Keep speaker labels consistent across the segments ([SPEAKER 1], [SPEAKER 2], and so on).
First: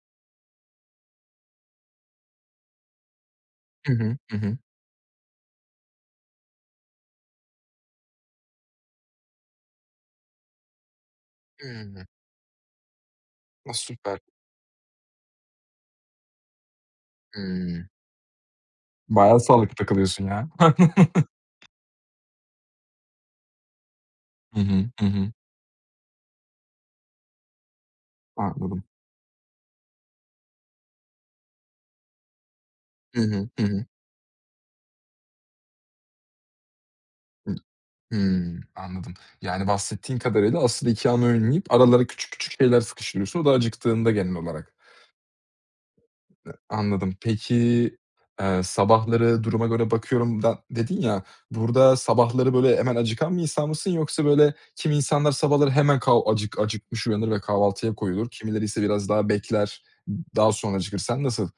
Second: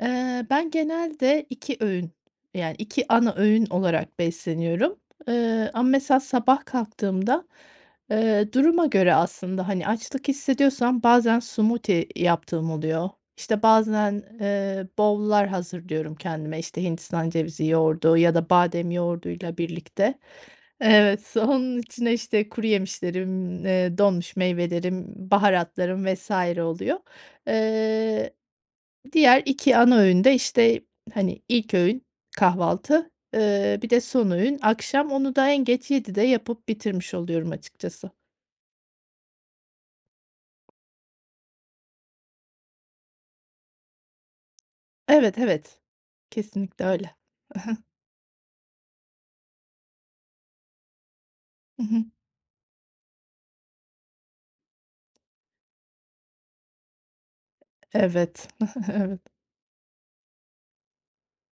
[SPEAKER 1] Eee, ben genelde 2 öğün, yani 2 ana öğün
[SPEAKER 2] Hı hı,
[SPEAKER 1] olarak
[SPEAKER 2] hı hı.
[SPEAKER 1] besleniyorum, eee, ama mesela sabah kalktığımda, eee, duruma göre aslında, hani, açlık hissediyorsam, bazen
[SPEAKER 2] Hı.
[SPEAKER 1] smoothie yaptığım oluyor İşte
[SPEAKER 2] A, süper.
[SPEAKER 1] bazen, eee, bowl'lar hazırlıyorum kendime, işte, hindistan cevizi
[SPEAKER 2] Hıı.
[SPEAKER 1] yoğurdu ya da badem
[SPEAKER 2] Bayağı
[SPEAKER 1] yoğurduyla
[SPEAKER 2] sağlıklı
[SPEAKER 1] birlikte
[SPEAKER 2] takılıyorsun ya.
[SPEAKER 1] Evet, onun içine işte kuruyemişlerim, eee, donmuş
[SPEAKER 2] Hı hı, hı
[SPEAKER 1] meyvelerim,
[SPEAKER 2] hı.
[SPEAKER 1] baharatlarım vs. oluyor. Eee,
[SPEAKER 2] Anladım.
[SPEAKER 1] diğer 2 ana öğün de, işte, hani, ilk öğün kahvaltı,
[SPEAKER 2] Hı hı, hı
[SPEAKER 1] eee,
[SPEAKER 2] hı.
[SPEAKER 1] bir de son öğün, akşam, onu da en geç 19.00'de yapıp bitirmiş oluyorum
[SPEAKER 2] Hıh.
[SPEAKER 1] açıkçası.
[SPEAKER 2] Hıı. Anladım. Yani bahsettiğin kadarıyla, asıl iki ana öğün yiyip, aralara küçük, küçük şeyler sıkıştırıyorsun. O da acıktığında genel olarak.
[SPEAKER 1] Evet, evet.
[SPEAKER 2] Hıh.
[SPEAKER 1] Kesinlikle öyle.
[SPEAKER 2] Anladım. Peki,
[SPEAKER 1] He he.
[SPEAKER 2] eee, sabahları duruma göre bakıyorum da dedin ya,
[SPEAKER 1] Hı
[SPEAKER 2] burada,
[SPEAKER 1] hı.
[SPEAKER 2] sabahları, böyle, hemen acıkan bir insan mısın yoksa, böyle, kimi insanlar sabahları hemen kav acık acıkmış uyanır ve kahvaltıya koyulur.
[SPEAKER 1] Evet,
[SPEAKER 2] Kimileri ise biraz
[SPEAKER 1] evet.
[SPEAKER 2] daha bekler, daha sonra acıkır. Sen nasıl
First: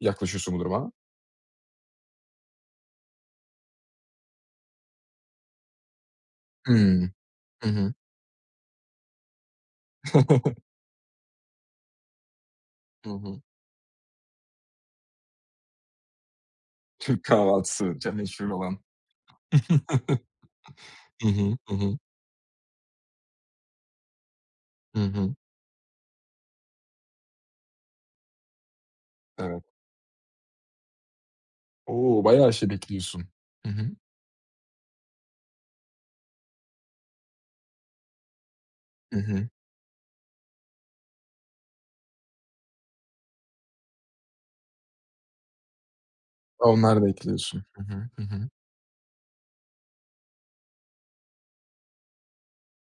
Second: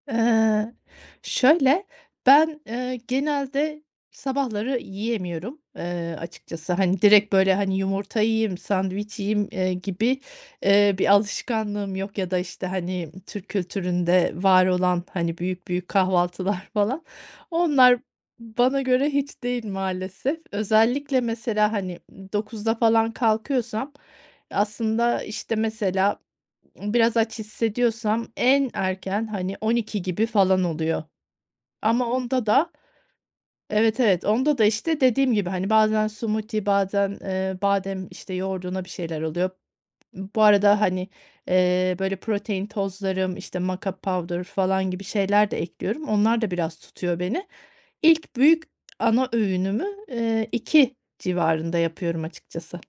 [SPEAKER 2] yaklaşıyorsun bu
[SPEAKER 1] Eee.
[SPEAKER 2] duruma?
[SPEAKER 1] Şöyle, ben, eee, genelde sabahları yiyemiyorum, eee, açıkçası. Hani
[SPEAKER 2] Hımm.
[SPEAKER 1] direkt böyle,
[SPEAKER 2] Hı
[SPEAKER 1] hani,
[SPEAKER 2] hı.
[SPEAKER 1] yumurta yiyeyim, sandviç yiyeyim, eee, gibi, eee, bir alışkanlığım yok, ya da, işte,
[SPEAKER 2] Hı
[SPEAKER 1] hani,
[SPEAKER 2] hı.
[SPEAKER 1] Türk kültüründe var olan, hani büyük, büyük kahvaltılar falan,
[SPEAKER 2] Türk kahvaltısı,
[SPEAKER 1] onlar
[SPEAKER 2] [unintelligible] meşhur olan.
[SPEAKER 1] bana göre hiç değil maalesef. Özellikle
[SPEAKER 2] Hı hı,
[SPEAKER 1] mesela,
[SPEAKER 2] hı hı.
[SPEAKER 1] hani, 09.00´da falan kalkıyorsam
[SPEAKER 2] Hı
[SPEAKER 1] aslında,
[SPEAKER 2] hı.
[SPEAKER 1] işte, mesela biraz aç hissediyorsam en erken, hani,
[SPEAKER 2] Evet.
[SPEAKER 1] 12.00 gibi falan oluyor. Ama
[SPEAKER 2] O,
[SPEAKER 1] onda
[SPEAKER 2] bayağı şey
[SPEAKER 1] da
[SPEAKER 2] bekliyorsun. Hı hı.
[SPEAKER 1] Evet, evet, onda da, işte dediğim gibi, hani, bazen smoothie bazen, eee, badem, işte, yoğurduna bir
[SPEAKER 2] Hı
[SPEAKER 1] şeyler
[SPEAKER 2] hı.
[SPEAKER 1] oluyor. B bu arada, hani, eee, böyle protein tozlarım, işte mocka powder falan gibi şeyler de ekliyorum. Onlar da biraz
[SPEAKER 2] Onları da
[SPEAKER 1] tutuyor beni.
[SPEAKER 2] ekliyorsun. Hı hı, hı
[SPEAKER 1] İlk
[SPEAKER 2] hı.
[SPEAKER 1] büyük ana öğünümü, eee, 14.00 civarında yapıyorum açıkçası.